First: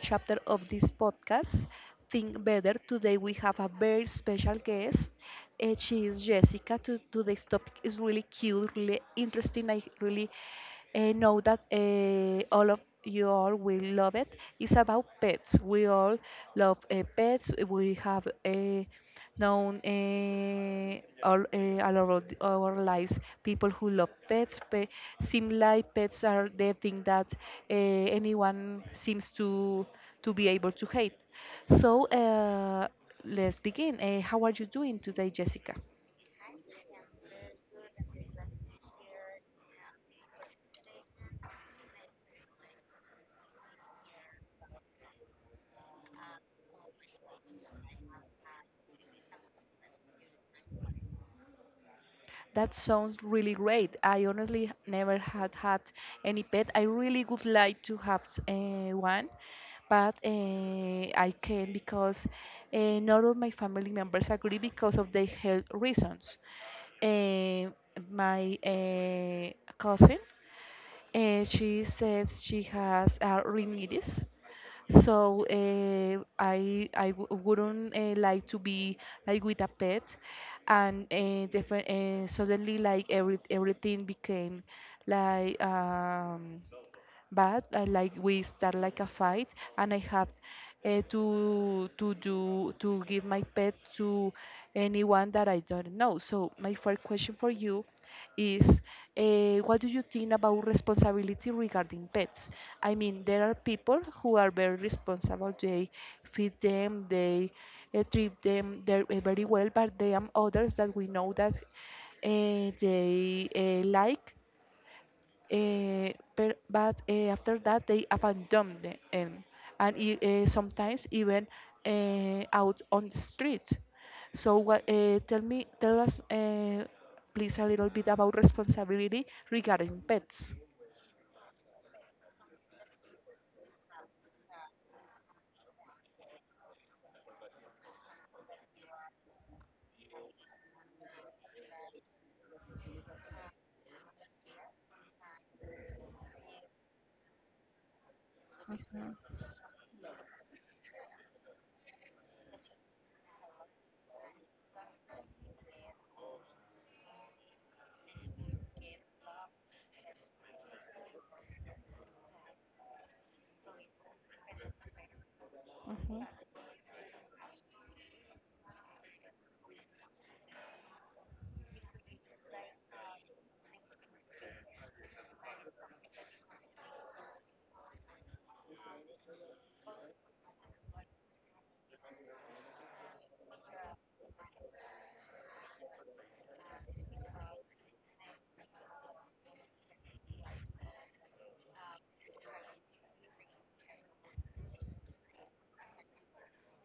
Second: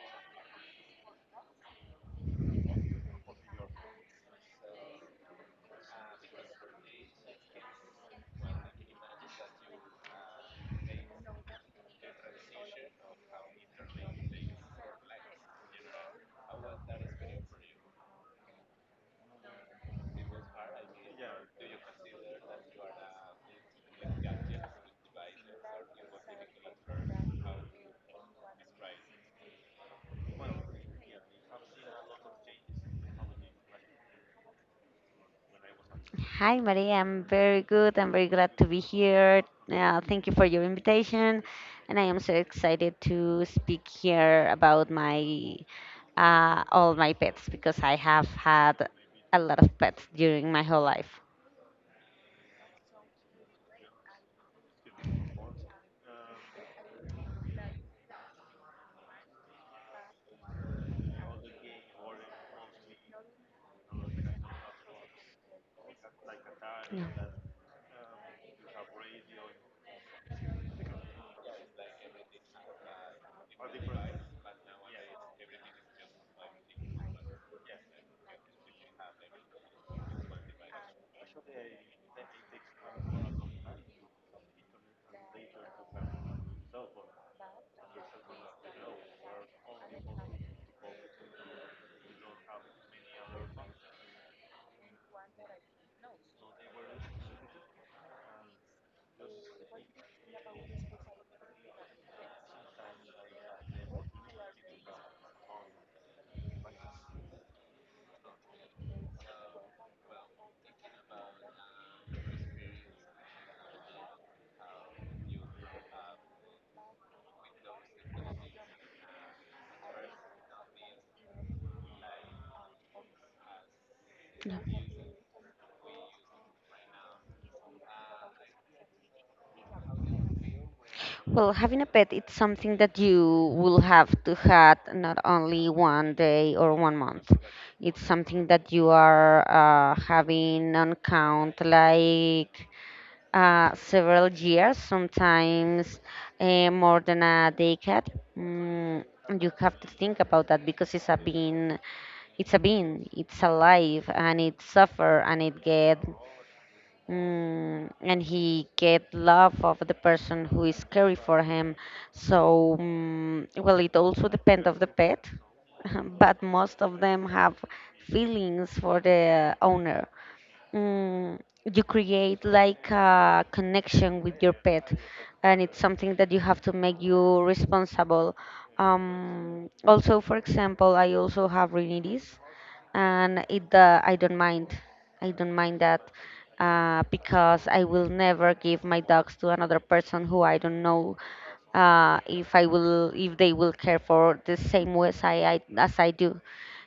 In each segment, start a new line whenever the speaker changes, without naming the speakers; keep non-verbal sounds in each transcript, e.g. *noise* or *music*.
chapter of this podcast, Think Better. Today we have a very special guest. She is Jessica. Today's topic is really cute, really interesting. I really know that all of you all will love it. It's about pets. We all love pets. We have a known all our lives. People who love pets seem like pets are the thing that anyone seems to be able to hate. So let's begin. How are you doing today, Jessica?
Hi, Maria. I'm very good. I'm very glad to be here. Thank you for your invitation. And I am so excited to speak here about my all my pets because I have had a lot of pets during my whole life.
That sounds really great. I honestly never had any pet. I really would like to have one, but I can't because none of my family members agree because of their health reasons.
Yeah.
Uh, my cousin, she says she has rhinitis. So I wouldn't like to be like with a pet, and different, suddenly, like everything became like, but like, we start like a fight, and I have to give my pet to anyone that I don't know. So my first question for you is, what do you think about responsibility regarding pets? I mean, there are people who are very responsible. They feed them, they treat them, they're, very well. But there are others that we know that they, like, uh, but after that they abandon them, and sometimes even out on the street. So what tell me, tell us, please, a little bit about responsibility regarding pets.
Well, having a pet, it's something that you will have to have not only one day or one month. It's something that you are having on count like several years, sometimes more than a decade. Mm,
Mhm,
you have to think about that because it's a bean, it's alive, and it suffer, and it get, and he get love of the person who is caring for him. So, well, it also depends of the pet, *laughs*
mhm.
but most of them have feelings for the owner. Mm, you create like a connection with your pet, and it's something that you have to make you responsible. Also, for example, I also have rhinitis, and it I don't mind I don't mind that because I will never give my dogs to another person who I don't know, if they will care for the same way as I do.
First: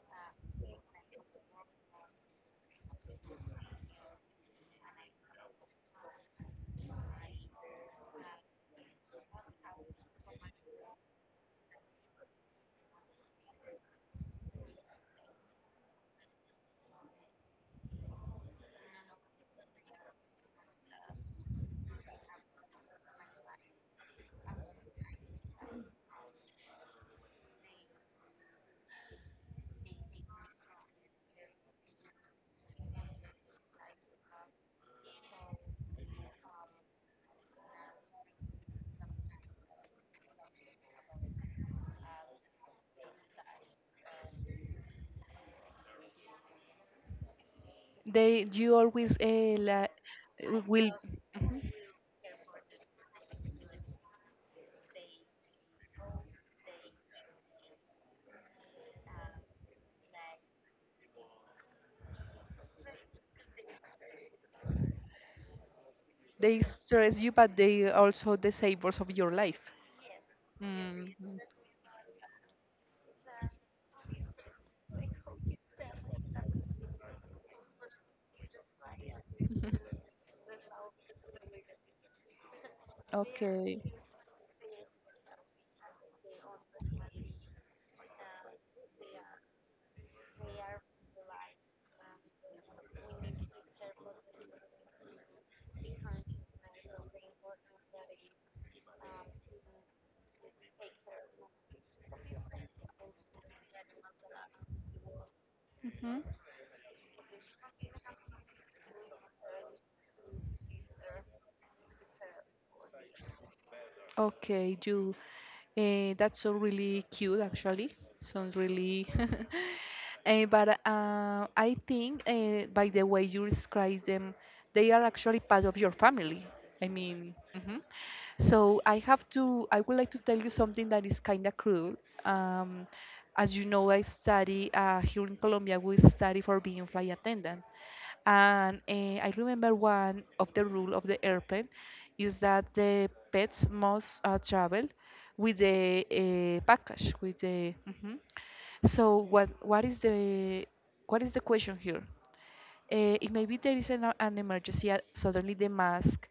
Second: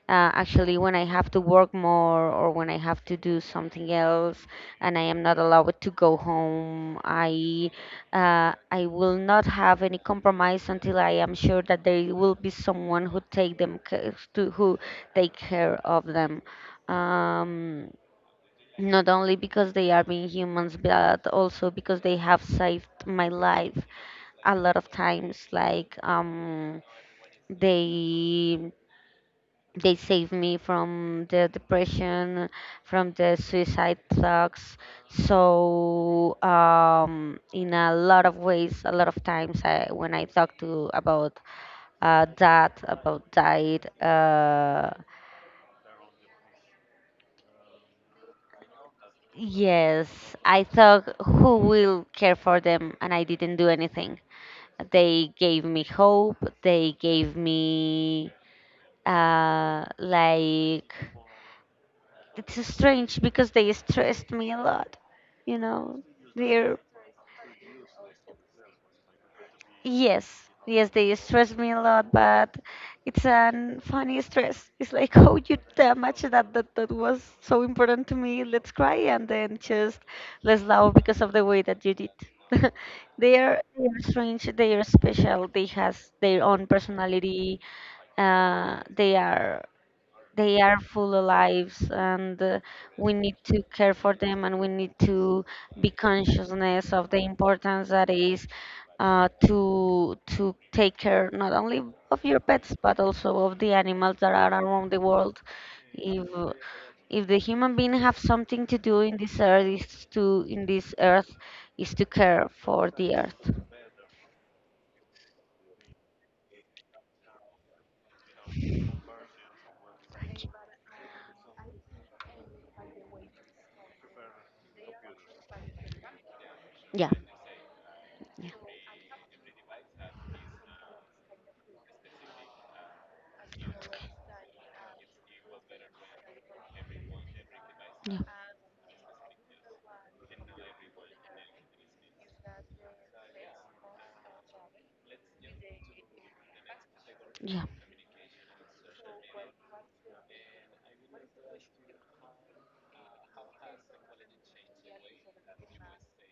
Actually, when I have to work more or when I have to do something else and I am not allowed to go home, I will not have any compromise until I am sure that there will be someone who take them to who take care of them. um, Not only because they are being humans, but also because they have saved my life a lot of times, they they saved me from the depression, from the suicide thoughts. So, in a lot of ways, a lot of times, I, when I talk to about that, about diet,
they you always la,
yes, I
will.
thought who
Mhm.
will care for them, and I didn't do anything. They gave me hope. They gave me, like, it's strange because they stressed me a lot. You know,
They
they're
stress you, but they also the savors of your life.
yes, yes, they
Mhm.
stressed me a lot, but it's a funny stress. It's like, *laughs* oh, you damage that that was so important to me. Let's cry and then just let's
*laughs*
laugh because of the way that you did. *laughs*
Okay. Okay.
They are strange. They are special. They has their own personality. Uh, they are they are full of lives, and we need to care for them, and we need to be consciousness of the importance that is to take care not only of your pets but also of the animals that are around the world.
Mhm.
If if the human being have something to do in this earth is to in this earth is to care for the earth.
Okay, you. That's so really cute, actually. Sounds really. *laughs* But I think, by the way you describe them, they are actually part of your family. I
Yeah.
mean, mhm.
Yeah.
So I have to. I would like to tell you something that is kind of cruel. Um, as you know, I study here in Colombia. We study for being flight attendant.
Yeah.
And I remember one of the rule of the airplane is that the pets must travel with the package, with
Yeah.
the. Mhm. So what is the question here? If maybe there is an emergency, suddenly the mask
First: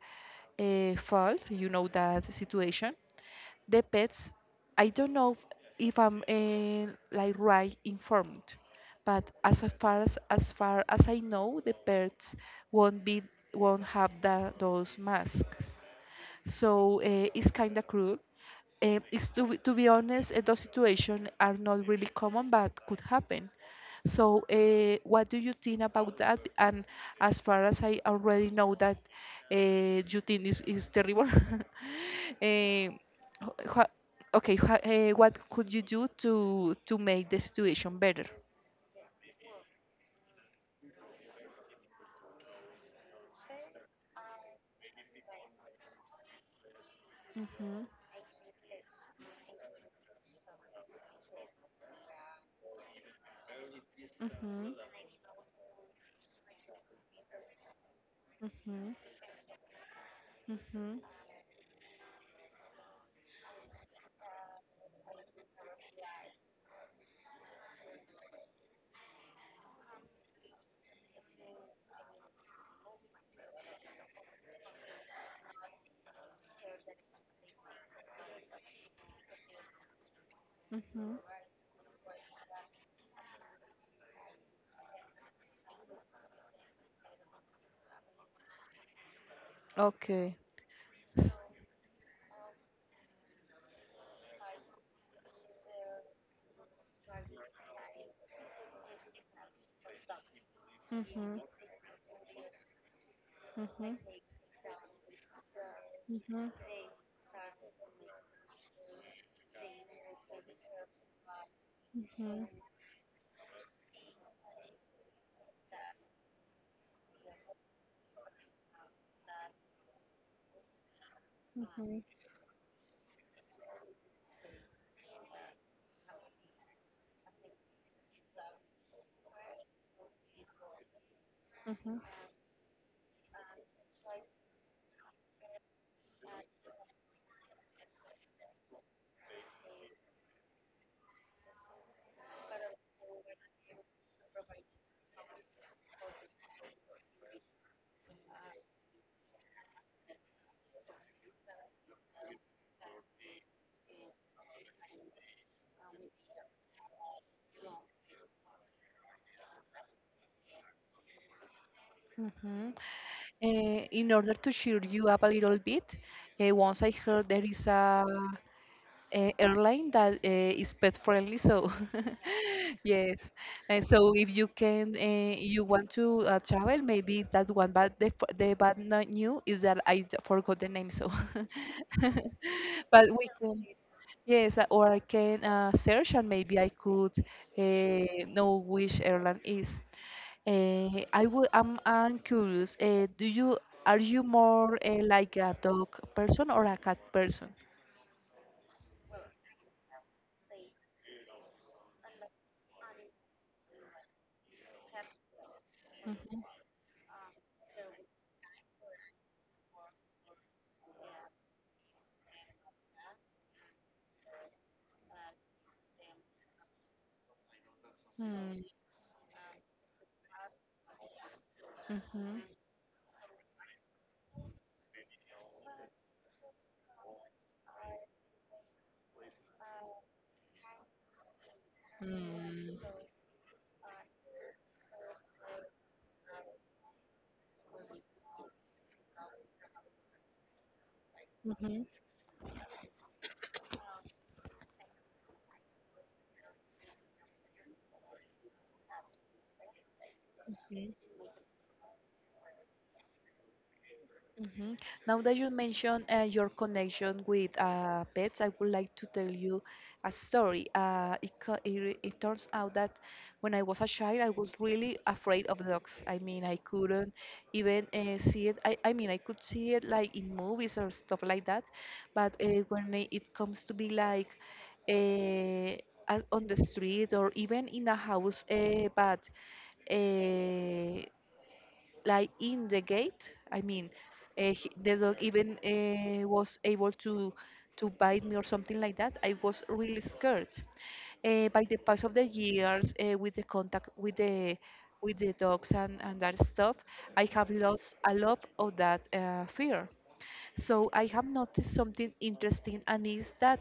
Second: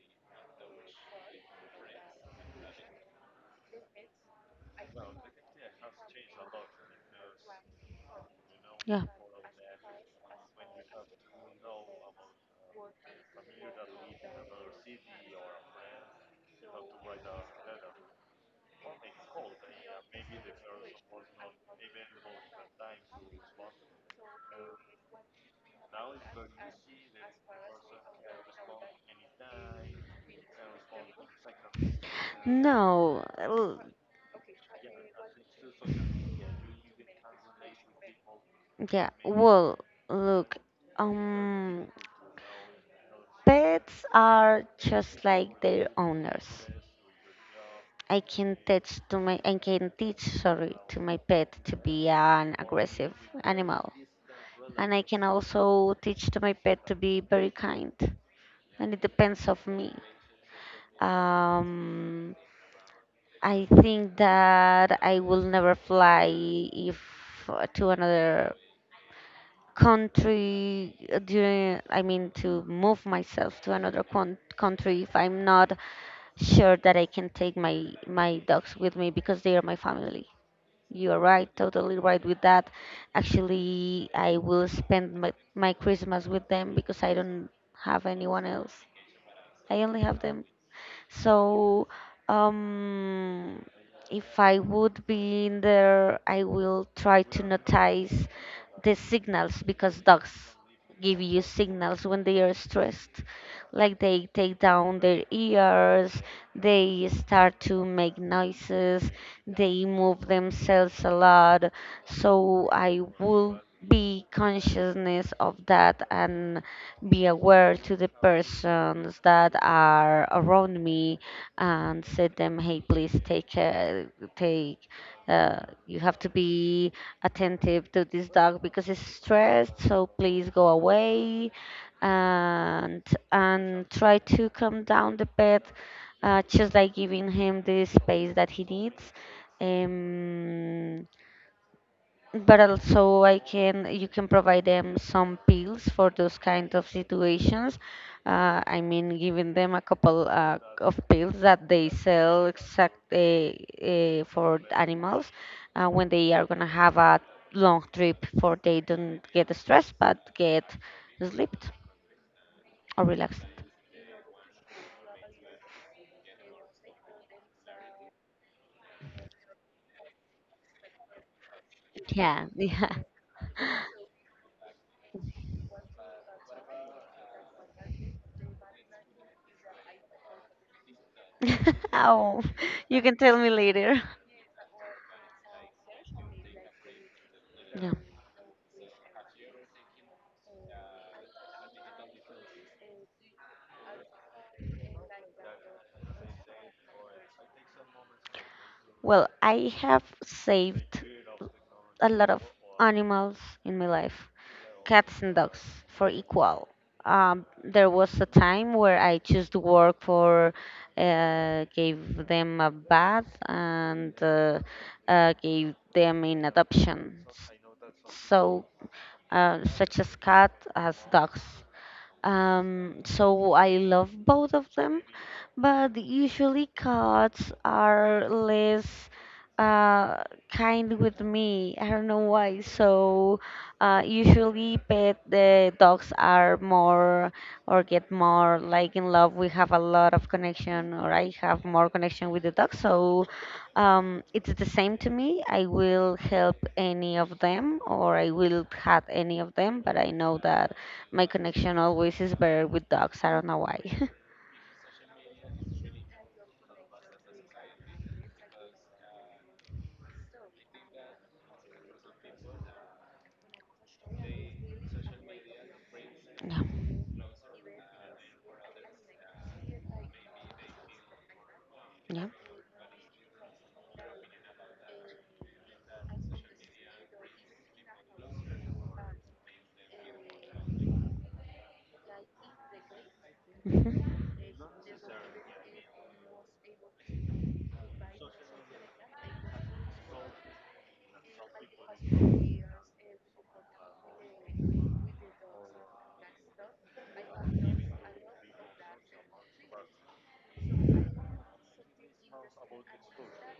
fall, you know that situation, the pets, I don't know if I'm like right informed,
Yeah.
but as a far as far as I know, the pets won't be, won't have those masks. So it's kind of cruel. To be honest, those situations are not really common, but could happen. So, what do you think about that? And as far as I already know that, uh, you think is terrible, *laughs* eh,
No.
okay, what could you do to make the situation better?
Yeah, well, look, um, pets are just like their owners.
Mhm,
I can teach, sorry, to my pet to be an aggressive animal.
mhm,
And I can also teach to my pet to be very kind.
mhm,
And it depends of me.
mhm,
Um, I think that I will never fly if to another country during, I mean, to move myself to another country if I'm not sure that I can take my dogs with me because they are my family.
mhm.
You're right, totally right with that. Actually, I will spend my Christmas with them because I don't have anyone else. I only have
Okay.
them. So, um, if I would be in there, I will try to notice the signals because dogs give
Mhm,
you signals when they are stressed.
mhm,
Like they take down their ears,
mhm,
they start to make noises, they move themselves a lot.
Mhm,
So I will be consciousness of that and be aware to the persons that are around me,
mhm,
and say them, hey, please take. Uh, you have to be attentive to this dog because it's stressed. So please go away,
mhm,
and and try to calm down the pet, just like giving him the space that he needs. Um, but also, I can you can provide them some pills for those kind of situations. I mean, giving them a couple of pills that they sell exact, for animals, when they are gonna have a long trip, for they don't get stressed but get sleeped
mhm.
or relaxed.
In order to cheer you up a little bit, once I heard there is a airline that is pet friendly, so
Yeah, *laughs*
*laughs*
yeah.
yes. And so, if you can, you want to travel, maybe that one. But the bad new is that I forgot the name, so
*laughs*
*laughs*
Oh, you
but
can
we
tell me
can.
later.
Yes, or I can search and maybe I could
Yeah.
know which airline is. I'm curious. Do you are you more like a dog person or a cat person?
Well, I have saved a lot of animals in my life, cats and dogs for equal. There was a time where I chose to work for, gave them a bath, and gave them in adoption.
Mm-hmm.
So, such as cat as dogs. So I love both of them, but usually cats are less uh, kind with me. I don't know why. So, usually pet the dogs are more or get more like in love. We have a lot of connection, or I have
Mm-hmm.
more connection with the dog. So, it's the same to me. I will help any of them, or I will have any of them. But I know that
Hmm.
my connection always is better with dogs. I don't know why. *laughs*
Hmm. Now that you mentioned your connection with pets, I would like to tell you a story. It turns out that when I was a child, I was really afraid of dogs. I mean, I
Yeah.
couldn't even see it. I mean, I could see it like in movies or stuff like that,
Yeah.
but when it comes to be like, uh, out on the street or even in a house, but uh, like in the gate. I mean,
Hmm.
the dog even was able to bite me or something like that. I was really scared. By the pass of the years, with the contact with the, with the dogs and that stuff, I have lost a lot of that fear. So I have noticed something interesting, and is that,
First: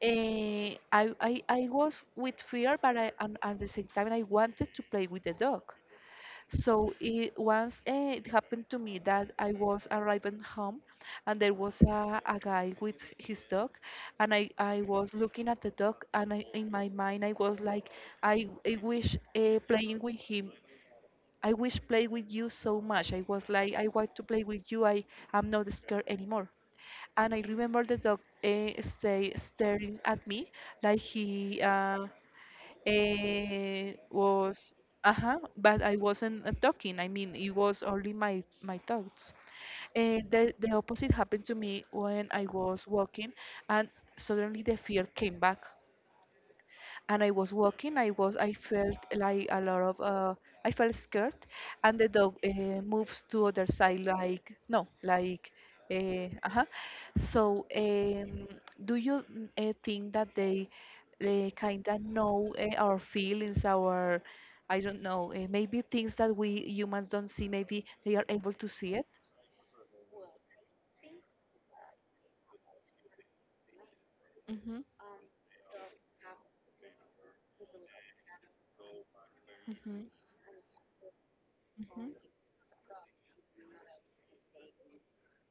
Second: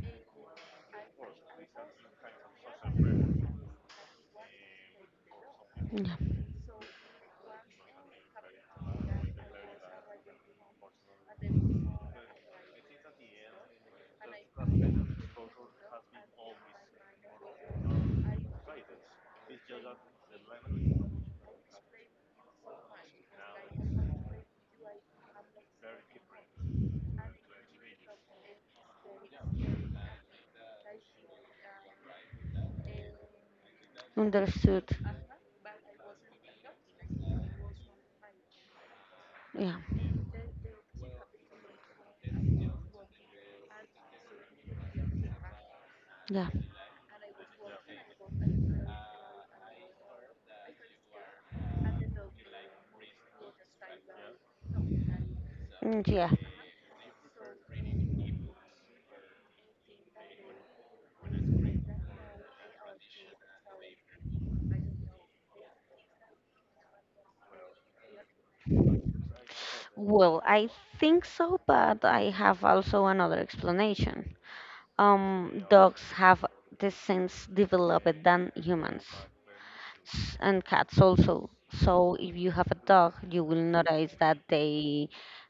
I was with fear, but and at the same time I wanted to play with the dog.
Yeah.
Once, it happened to me that I was arriving home, and there was a guy with his dog, and I was looking at the dog and I, in my mind, I was like, I wish, playing with him. I wish play with you so much. I was like, I want to play with you. I am not scared anymore. And I remember the dog stay staring at me like he was.
Understood.
Uh-huh. But I wasn't talking. I mean, it was only my thoughts.
Yeah.
And the opposite happened to me when I was walking, and suddenly the fear came back,
Yeah.
and I was walking. I felt like a lot of, I felt scared, and the dog moves to other side, like no, like
Mm,
uh,
yeah,
uh So, do you, think that they kind of know our feelings, our, I don't know, maybe things that we humans don't see. Maybe they are able to see it.
well, I think so, but I have also another explanation.
Mhm,
Dogs have the sense developed than humans,
mhm,
and cats also. So
mhm,
if you have a dog, you will notice that they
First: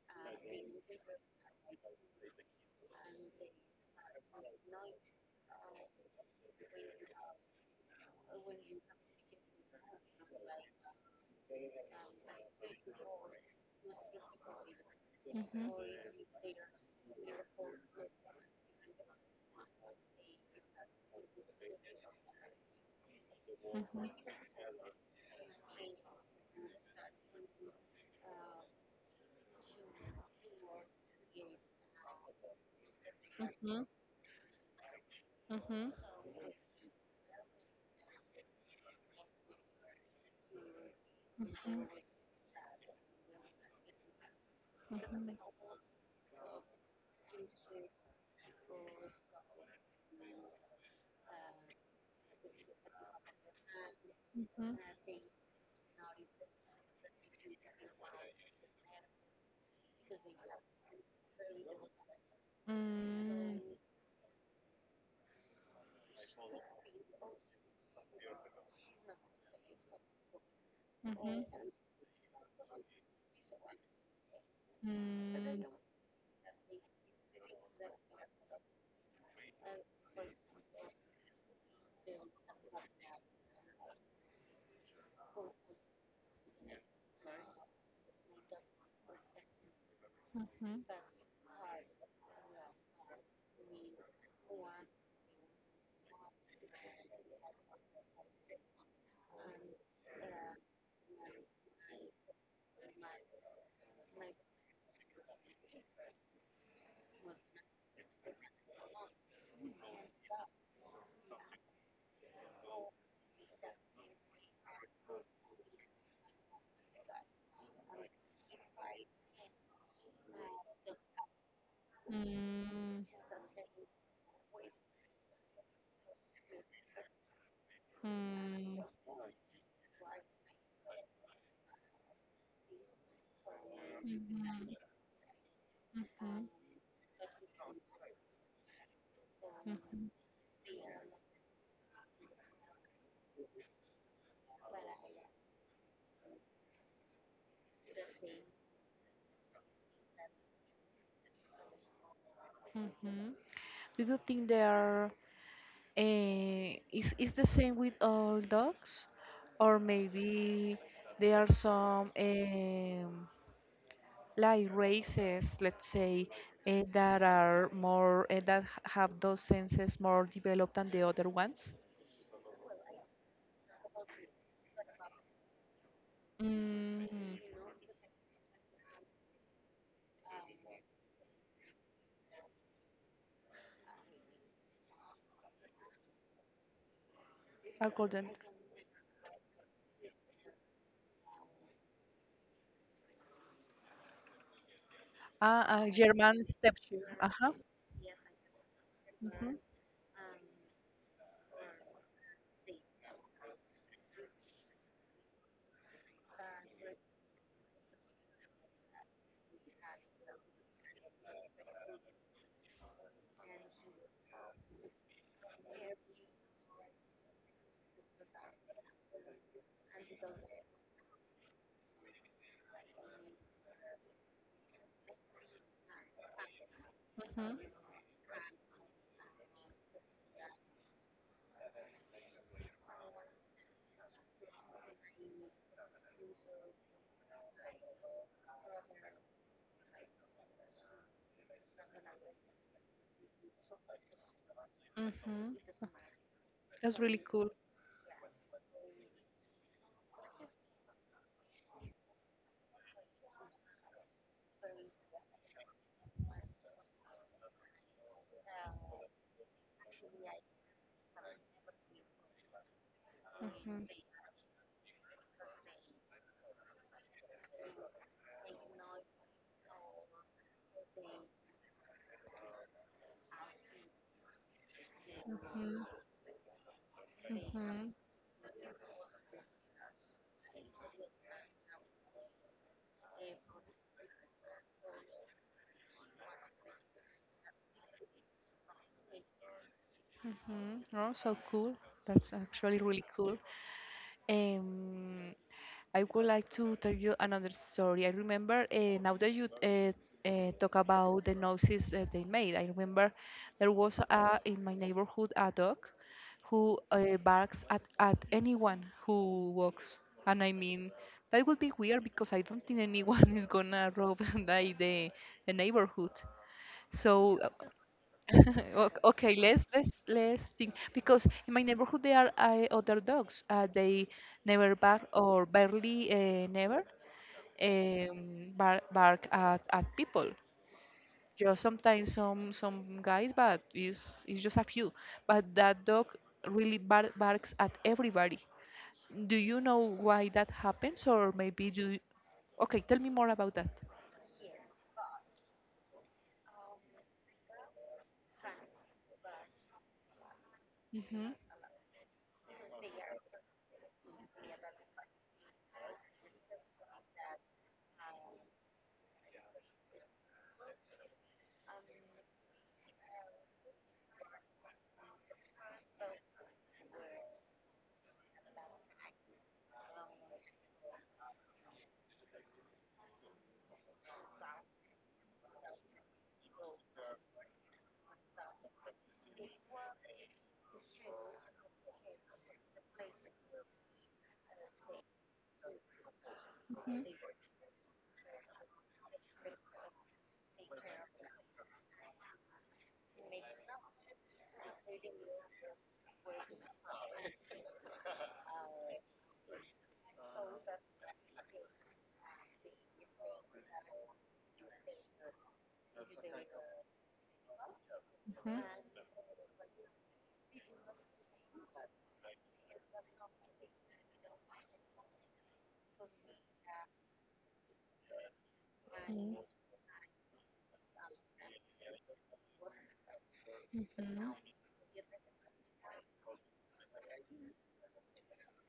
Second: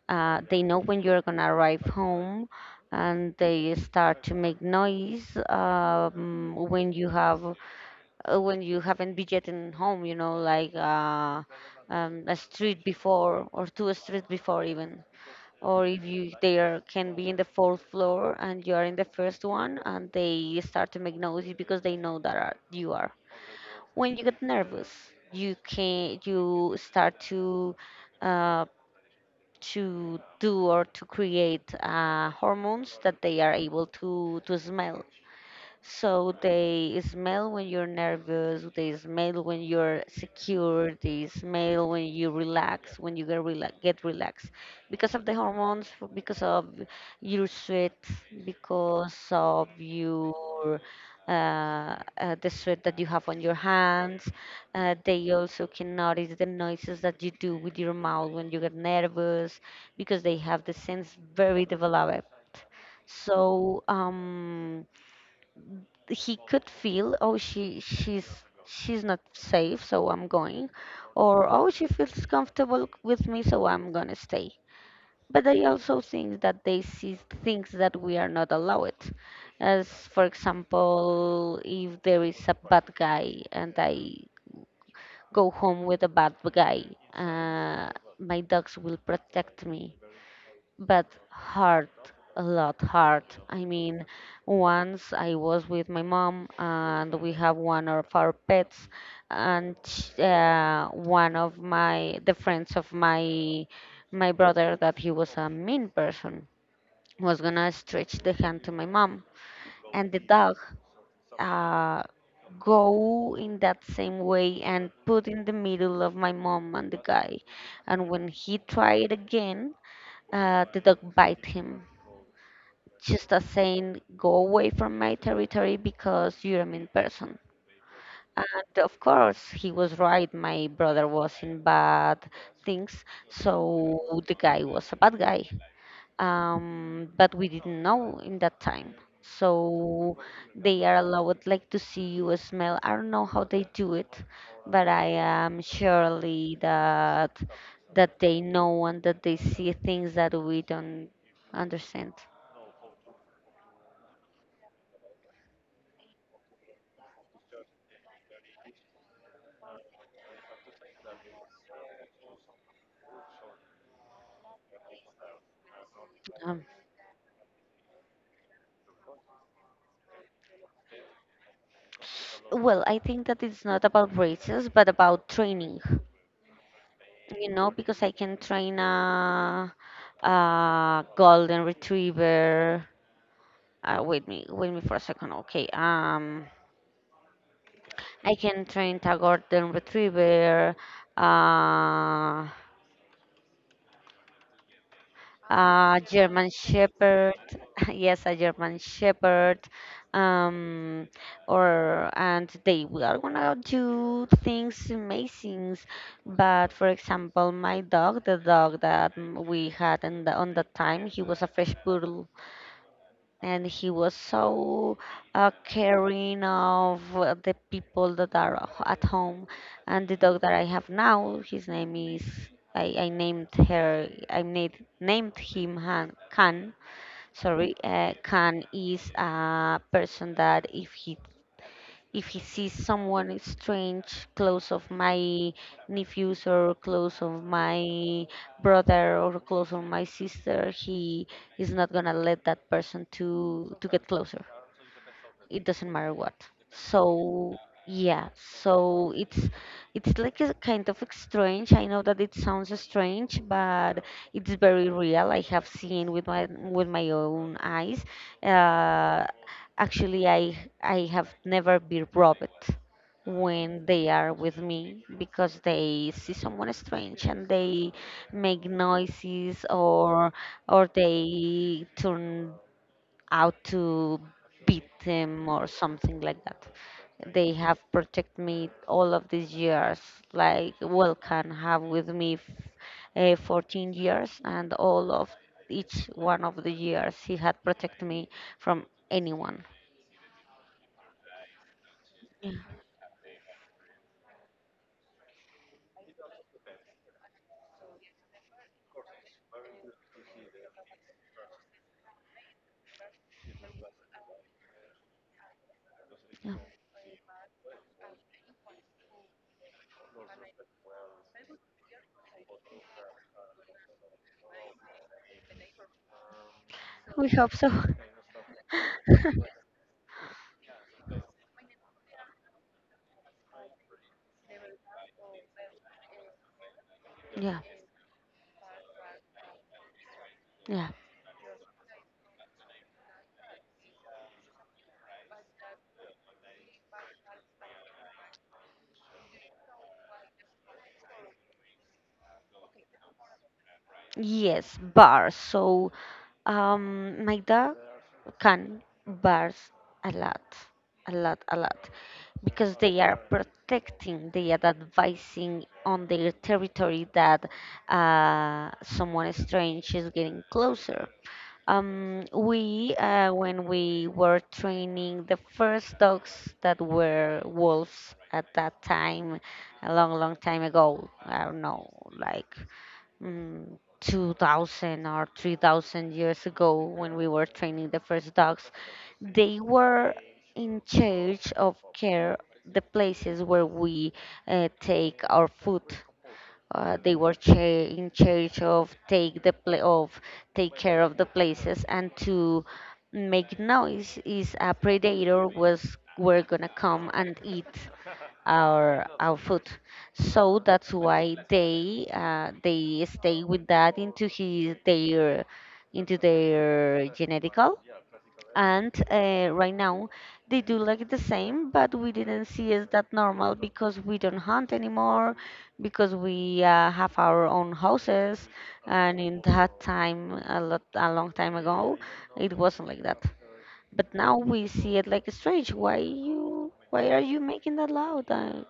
uh, they know when you're gonna arrive home, and they start to make noise um, when you have when you haven't been yet in home, like a street before or two streets before even. Or
mhm,
if you they are, can be in the fourth floor and you are in the first one, and they start to make noise because they know you are.
mhm, mhm,
When you get nervous, you start uh, to do or to create hormones that they are
mhm,
able to smell. So they smell when you're nervous, they smell when you're secure, they
mhm, mhm,
smell when you relax, when you get relaxed because of the hormones, because of your sweat, because of your the sweat that you have on your hands.
mhm, mhm,
They also can notice the noises that you do with your mouth when you get nervous because they have the sense very developed.
Mm,
So, he could feel, oh, she's not safe, so I'm going.
mhm,
Or, oh, she feels comfortable with me, so I'm going to stay.
mm,
But I
mhm,
also think that they see things that we are not allowed. As for example, if there is a bad guy and I go home with a bad guy, uh, my dogs will protect me.
mm,
But hard, a lot hard. I mean, once I was with my mom and we have one of our pets, and one of my the friends of my brother, that he was a mean person, was gonna stretch the hand to my mom, and the dog, uh, go in that same way and put in the middle of my mom and the guy. And when he tried again, the dog bite him,
mm,
just as saying, go away from my territory because you're a mean person. And of course, he was right. My brother was in bad things, so the guy was a bad guy.
mhm, mhm,
But we didn't know in that time.
mhm,
So they are allowed, like, to see you smell. I don't know how they do it, but I am surely that they know and that they see things that we don't understand.
mhm. Do you think they are, is the same with all dogs, or maybe there are some, like races, let's say,
Um,
that are more, have those senses more developed than the other ones?
Well, I think that it's not about races, but about training,
Mm,
you know, because I can train a golden retriever. Wait me wait me for a second. Okay.
according.
I can train a golden retriever. Uh,
Ah,
a
German
German
statue.
Shepherd,
Uh-huh.
*laughs* yes, a German
Mhm.
Shepherd, um, or and they we are gonna do things amazing. But for example, my dog, the dog that we had in the, on the time, he was a fresh poodle, and he was so caring of the people that are at home. And the dog that I have now, his name is I named her, named him khan.
Mhm.
Sorry, Khan is a person that if he sees someone strange close of my nephews or close of my brother or close of my sister, he is not gonna let that person to get closer.
Mhm.
It doesn't matter what.
That's really cool.
So yeah, so it's like a kind of strange, I know that it sounds strange, but it's very real. I have seen with my own eyes. Uh, actually i i have never been robbed when
Mhm.
they are with me, because they see someone strange and they make noises, or they turn how to beat them or
Mhm.
something like that. They have
Mhm.
protected me all of these years, like Vulcan have with me 14 years, and all of each one of the years he had protected me from anyone.
Mhm. Oh, so cool. That's
Yeah,
actually really cool. Um, I would like to tell you another story. I remember, now that you talk about the noises that they made, I remember there was in my neighborhood a dog
yeah.
who barks at anyone who walks. And I mean, that would be weird because I don't think anyone *laughs* is gonna rob *laughs* like the neighborhood.
We
So
hope so.
*laughs* Okay,
*laughs*
let's think, because in my neighborhood there are other dogs. They never bark or barely never,
Yeah,
bark at people.
yeah.
Just sometimes, some guys, but it's just a few. But that dog really barks at everybody. Do you know why that happens, or maybe you? Okay, tell me more about that.
Yes, bars. So my dog can bark a lot, a
Mhm.
lot, a lot, because they are protecting, they are advising on their territory that someone strange is getting closer. When we were training the first dogs that were wolves at that time, a long, long time ago, I don't know, like mm, 2000 or 3000 years ago, when we were training the first dogs, they were in charge of care the places where we take our food.
Mhm.
In charge of take the pla- of take care of the places, and to make noise is a predator was were gonna come and eat our food. So that's why they stay with that into his their into their genetical.
Mhm.
And right now they do like the same, but we didn't see as that normal because we don't hunt anymore, because we have our own houses. And
Mhm.
in that time a lot a long time ago it wasn't like that, but now
Mhm.
we see it like strange. Why you why are you making that loud? Uh,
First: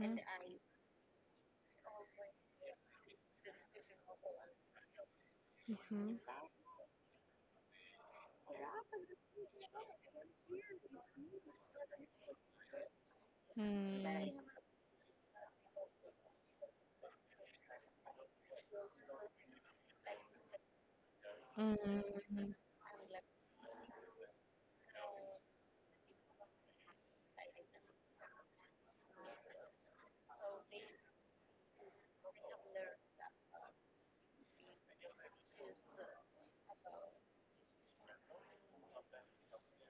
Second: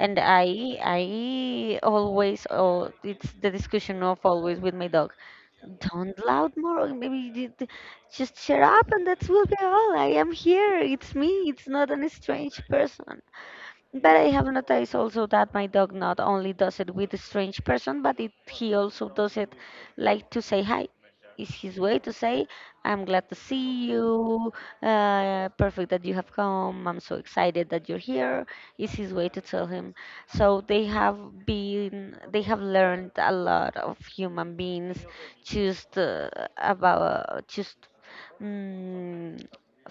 and i i always, oh, it's the discussion of always with my dog. Don't
Mhm.
loud more, maybe you just shut up and that will be all. I am here, it's me, it's not an strange person.
Mm,
But I
mm,
have noticed also that my dog not only does it with a strange person, but he also does it like to say hi. Is his way to say,
mhm,
I'm glad to see you, perfect that you have come, I'm so excited that you're here. Is his way to tell him. So they have been, they have learned a lot of human beings, just just mm,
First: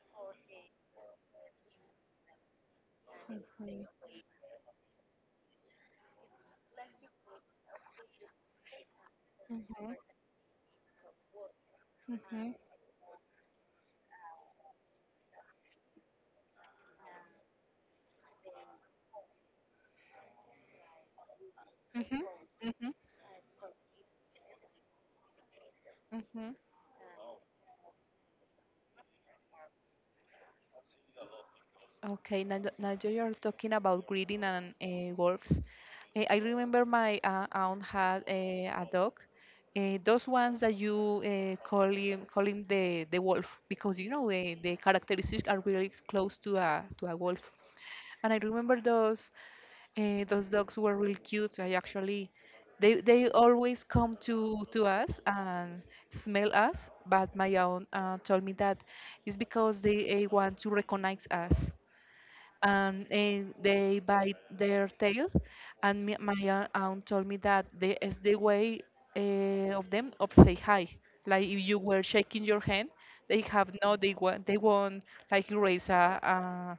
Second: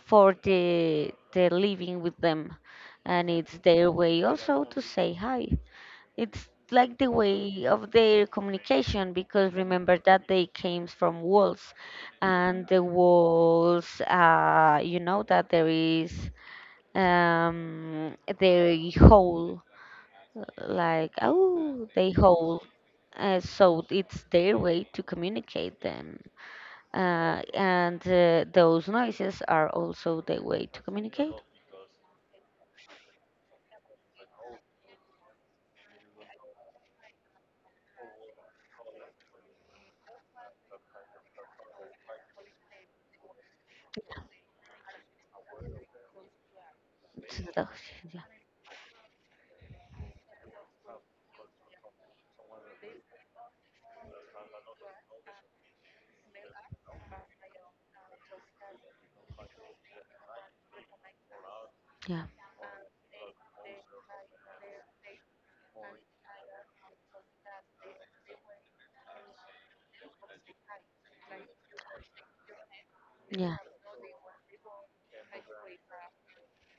for the living with them. And it's
mhm,
their way also to say hi. It's like the way of their communication, because
mhm,
remember that they came from wolves.
mhm,
And the wolves, you know that there is they howl, like oh they
mhm,
howl, so it's their way to communicate them.
mhm.
And Those noises are also their way to communicate.
Okay, now, now that you're talking about breeding and, wolves, I remember my aunt had a dog, those ones that you call him the wolf, because the characteristics are really close to a
It's
wolf.
the- Yeah,
And I remember those. Those dogs were really cute. I actually, they always come to us and smell us. But my aunt told me that it's because they want to recognize us,
yeah,
and they bite their tail. And me, my aunt told me that they is the way of them of say hi. Like if you were shaking your hand, they
yeah.
have no. They want they won't like raise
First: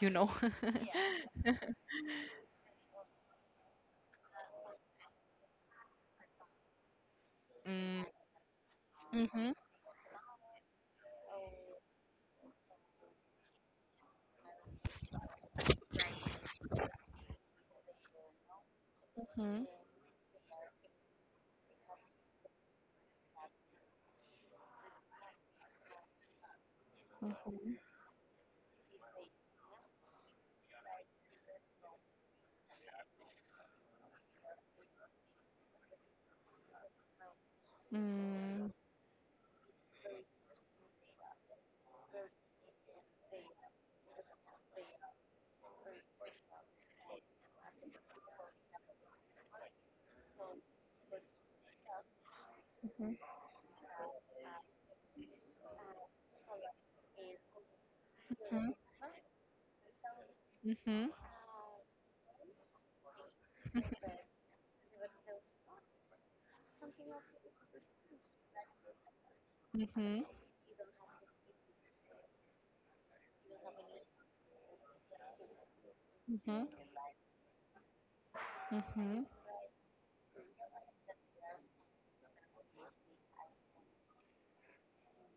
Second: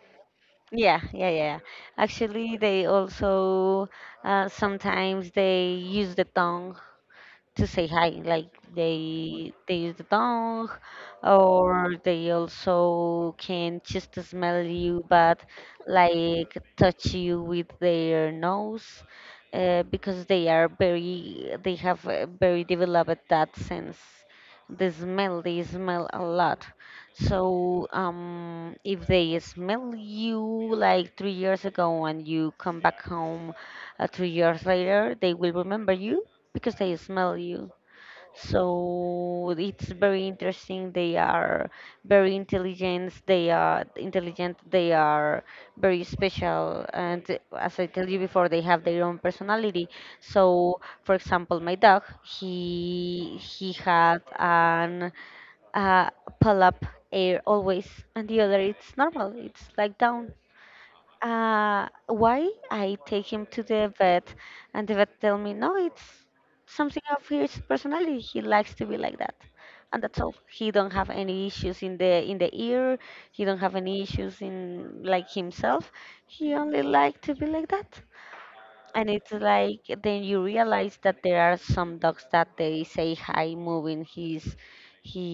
you know. *laughs*
Yeah, yeah, yeah. Actually, they also sometimes they use the tongue to say hi.
Mm-hmm.
Like
Mm-hmm.
they use the tongue, or they also can just smell you, but like touch you with their nose, because they are very they have a very developed that sense. They smell a lot.
Mhm.
So if they smell you like 3 years ago and you come back home 3 years later, they will remember you because they smell you.
Mm.
So it's very interesting. They are very intelligent. They are intelligent. They are very special. And as I tell you before, they have their own personality. So, for example, my dog,
Mhm.
he had an uh, pull up air always, and the other it's normal. It's like down.
Mhm. Mhm,
Why I take him to the vet, and the vet tell me, no, it's something of his personality. He likes to be like that, and that's
mhm,
all. He don't have any issues in the ear. He don't have any issues in like himself. He
mhm,
only like to be like that. And
mhm.
it's like then you realize that there are some dogs that they say hi moving his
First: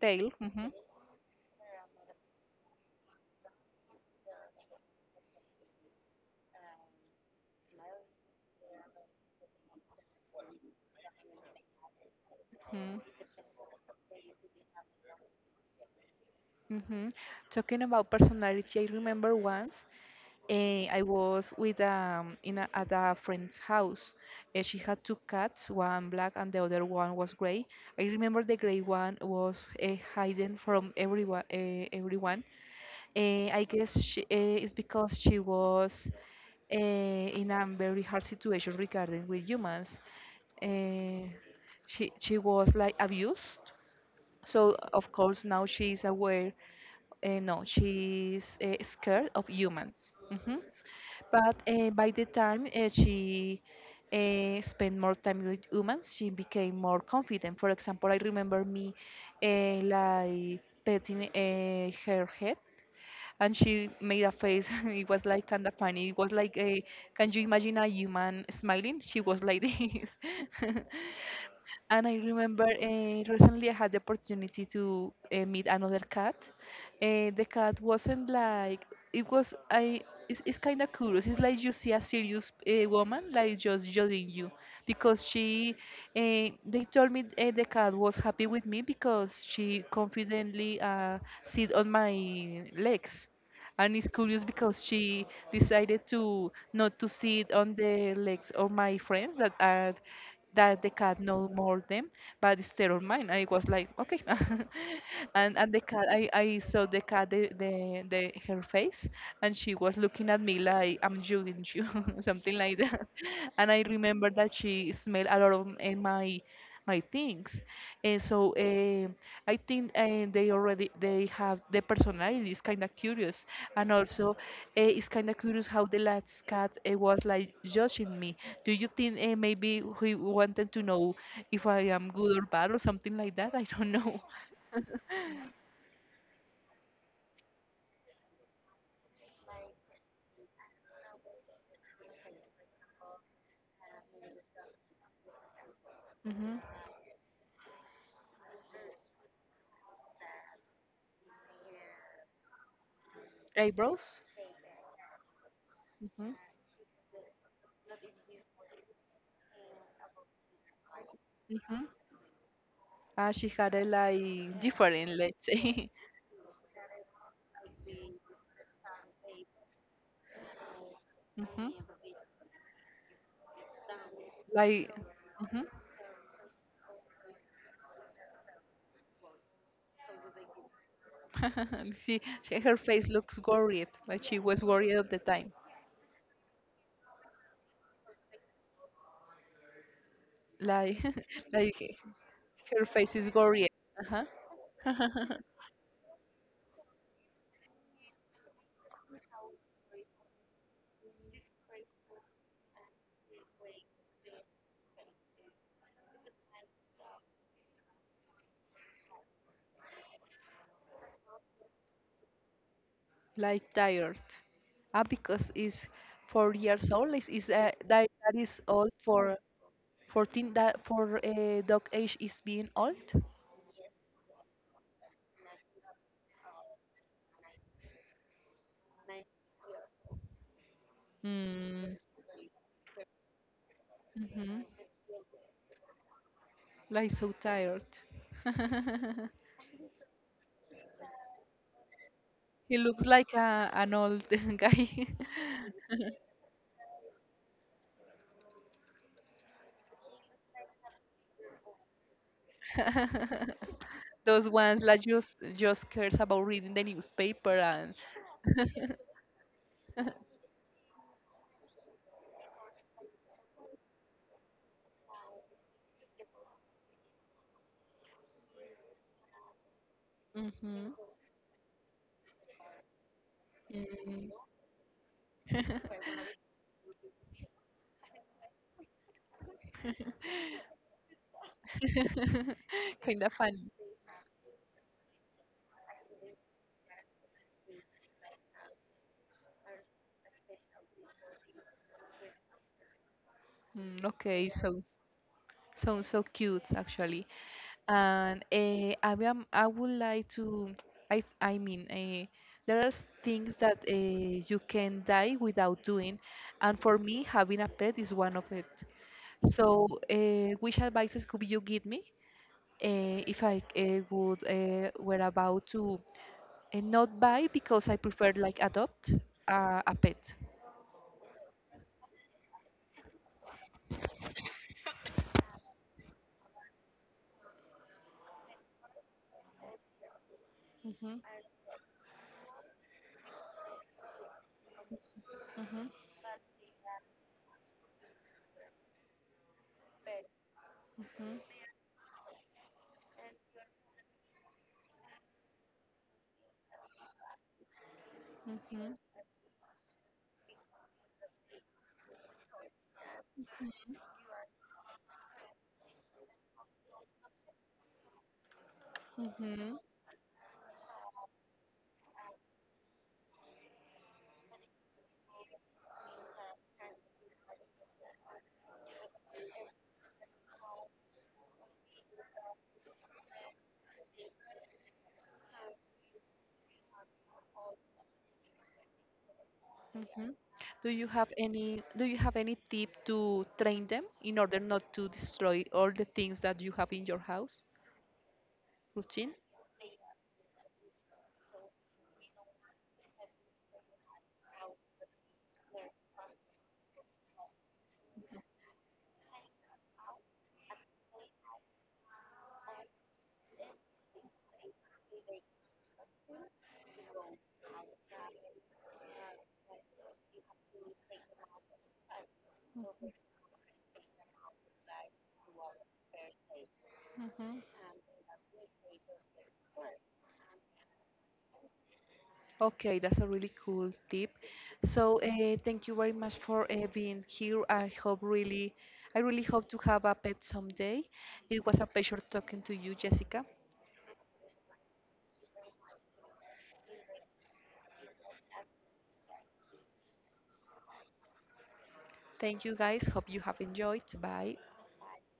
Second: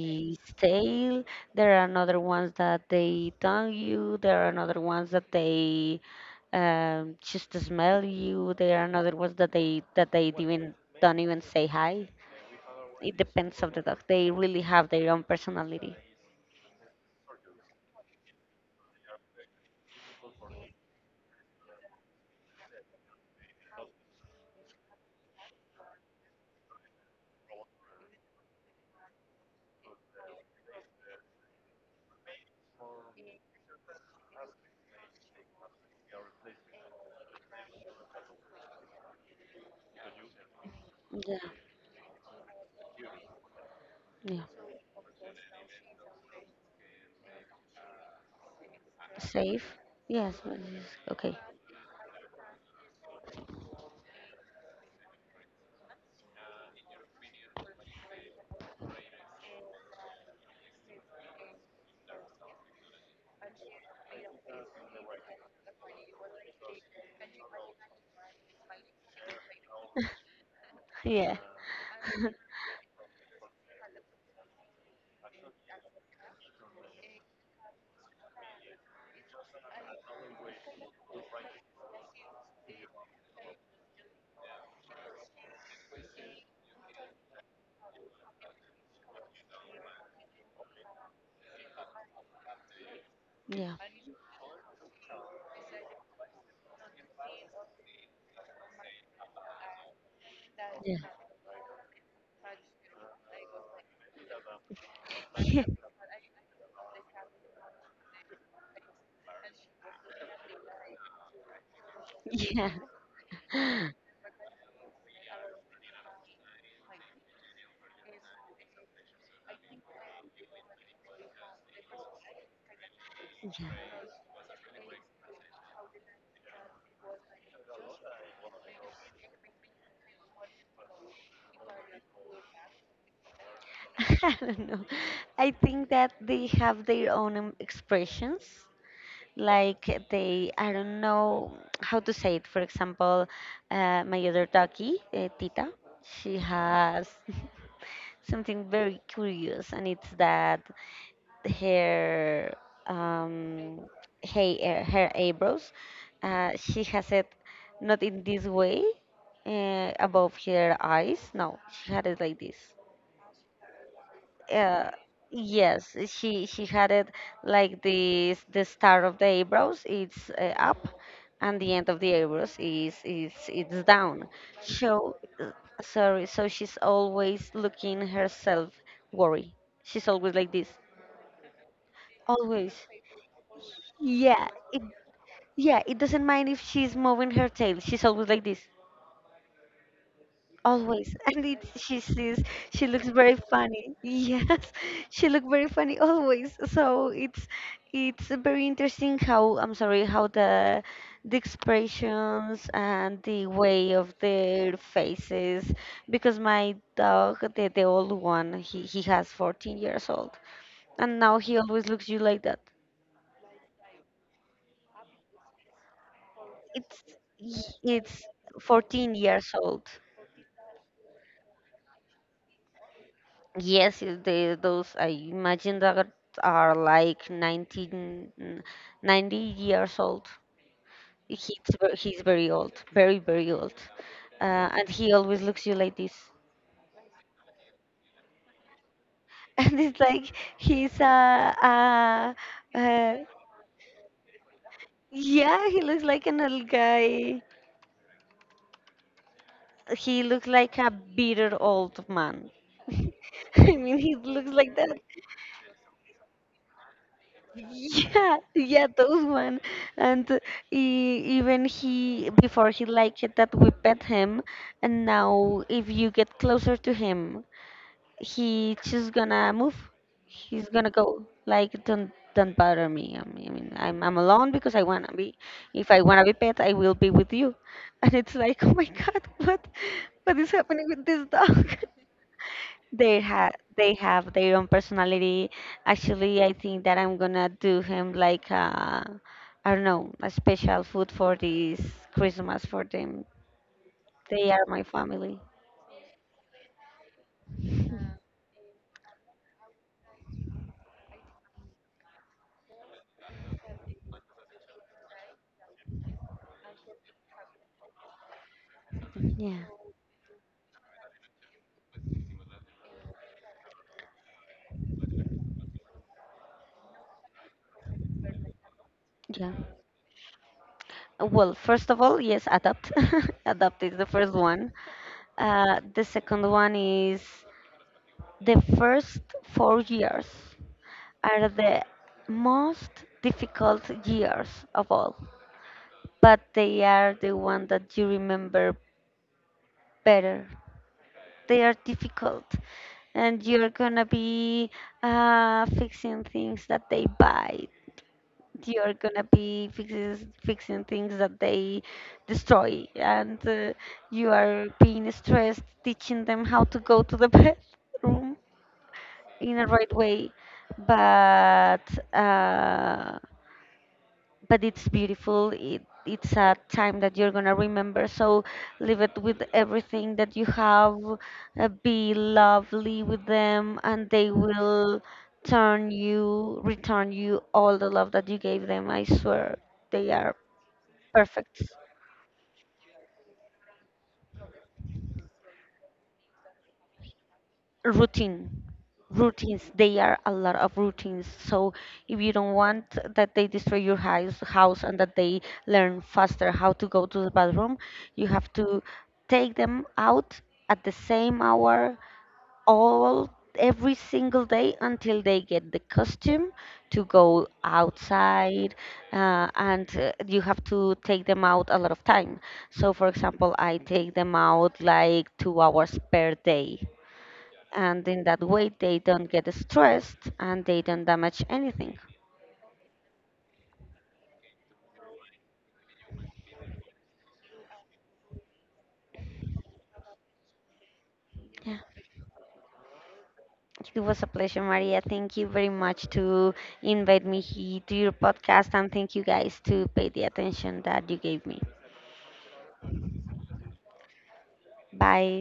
Tail. Mhm,
tail. There are another ones that they tongue you. There are another ones that they just smell you. There are another ones that they even don't even say hi.
mhm,
It depends of the dog. They really have their own personality.
mhm. Talking about personality, I remember once, I was with, at a friend's house. She had two cats, one black and the other one was gray. I remember the gray one was, hidden from everyone. Everyone. I guess she, it's because she was, in a very hard situation regarding with humans. Eh,
Yeah.
she she was like abused,
Yeah.
so of course now she's aware. No, she's, scared of
Safe.
humans.
Yes, yes.
Mhm.
Okay.
But by the time, she spent more time with humans, she became more confident. For example, I remember me, like petting, her head, and she made a face. *laughs* It was like kind of funny. It was like can you imagine a human smiling? She was like this. *laughs*
Yeah.
And I remember, recently I had the opportunity to, meet another cat. The cat wasn't like it was. I it's kind of curious. It's like you see a serious, woman, like just judging you, because she. They told me, the cat was happy with me because she confidently, sit on my legs,
*laughs* Yeah.
and it's curious because she decided to not to sit on the legs of my friends that the cat no more them, but it's state mine. And it was like, okay. *laughs* and
Yeah.
and the
*laughs*
cat, I saw the cat, the her face, and she was looking at me like, I'm judging you, *laughs* something
Yeah.
like that. And I remember that she smelled a lot of, my things. And so, I think, they have the personality is kind of curious,
Yeah.
and also, it's kind of curious how the last cat, was like judging me. Do you think, maybe he wanted to know if I am good or bad or something like that? I don't know.
*laughs* I don't know. I think that they have their own expressions. Like they, I don't know how to say it. For example, my other doggy, Tita, she
Hmm.
has *laughs* something very curious, and it's that her, um,
Eyebrows.
hey, her eyebrows,
Hmm.
she has it not in this way, above her eyes. No,
Hmm.
she had it like this.
She had a like
Uh,
different, let's say.
yes, she had it like this. The start of the eyebrows it's up,
*laughs*
and
Hmm.
the end of the eyebrows is it's down.
Like.
So
Hmm.
sorry. So she's always looking herself worry. She's always like this.
*laughs* She
Always.
her face looks worried, like she
Yeah.
was worried all the time,
Yeah. It doesn't mind if she's moving her tail. She's always like this.
like,
Always. And
*laughs*
it,
like.
she sees,
Her
she looks
face is
very
gory.
funny. Yes,
Uh-huh.
*laughs*
*laughs*
she looks very funny always. So it's very interesting how, I'm sorry, how the expressions and the way of their faces, because my dog the old one, he has 14 years old, and now he always looks you like that.
like tired. Ah, because it's 4 years
It's
old. Is,
y- it's
that is old
14
for
years old.
14? That for, dog age, is being old.
Yes, yes, they, those I imagine that are like 19, 90 years old. He's
Mm.
very old, very old,
Hmm.
uh, and he always looks you like this.
Like so tired. *laughs*
*laughs* And it's like he's a,
he
uh
looks
uh,
like an old *laughs* guy. *laughs*
yeah, he looks like an old guy. He looks like a bitter old man. *laughs* I mean, he
Those
looks like
ones like
that.
just cares about reading the newspaper and.
Yeah, *laughs* yeah,
*laughs*
those one. And e even he, before he liked it that we pet him, and now if you get closer to him, he just gonna move. He's gonna
Hmm.
go like, don't bother me. I mean, I'm alone because I wanna be. If I wanna be pet, I will be with you. *laughs* And it's like, *laughs* oh my God, what is happening with this dog? *laughs*
*laughs*
They
kind of
have
funny.
they have their own personality. Actually, I think that I'm gonna do him like I I don't know, a special food for this Christmas for them.
Mm, okay,
They are
so
my family.
sounds so cute, actually. And I would like to. I mean, there are things that, you can die without doing, and for me, having a pet is one of it.
Yeah,
So, which advices could you give me, if I would were about to, not buy because I prefer like adopt,
yeah.
a pet?
Well, first of all, yes, adopt. *laughs* Adopt is the first one. The second one is the first 4 years
Hmm.
are the most difficult years of all,
Mhm,
but they are the one that you remember better.
mhm,
They are difficult, and you're gonna be fixing things that they bite. You're
mhm,
gonna be fixing things that they destroy, and you are being stressed teaching them how to go to the *laughs* bathroom in a
mhm,
right way. But uh, but it's beautiful. It's a time that you're gonna remember. So live it with everything that you have. Be lovely with them, and they will return you all the love that you gave them. I swear, they
mhm.
are perfect.
Do you have any tip to train them in order not to destroy all the things that you have in your house
Routine,
routine?
routines, they are a lot of routines. So if you don't want that they destroy your house and that they learn faster how to go to the bathroom, you have to take them out at the same hour all every single day until they get the costume to go outside. And You have to take them out a lot of time. So for example, I take them out like 2 hours per day,
Hmm.
and in that way they don't get stressed and they don't damage anything.
Okay, that's a really cool tip. So, thank you very much for being here. I really hope to have a pet someday. It
Yeah,
was a pleasure talking to you, Jessica.
it was a pleasure, Maria. Thank you very much to invite me here to your podcast, and thank you guys to pay the attention that you gave me.
Thank you guys. Hope you have enjoyed. Bye.
Bye.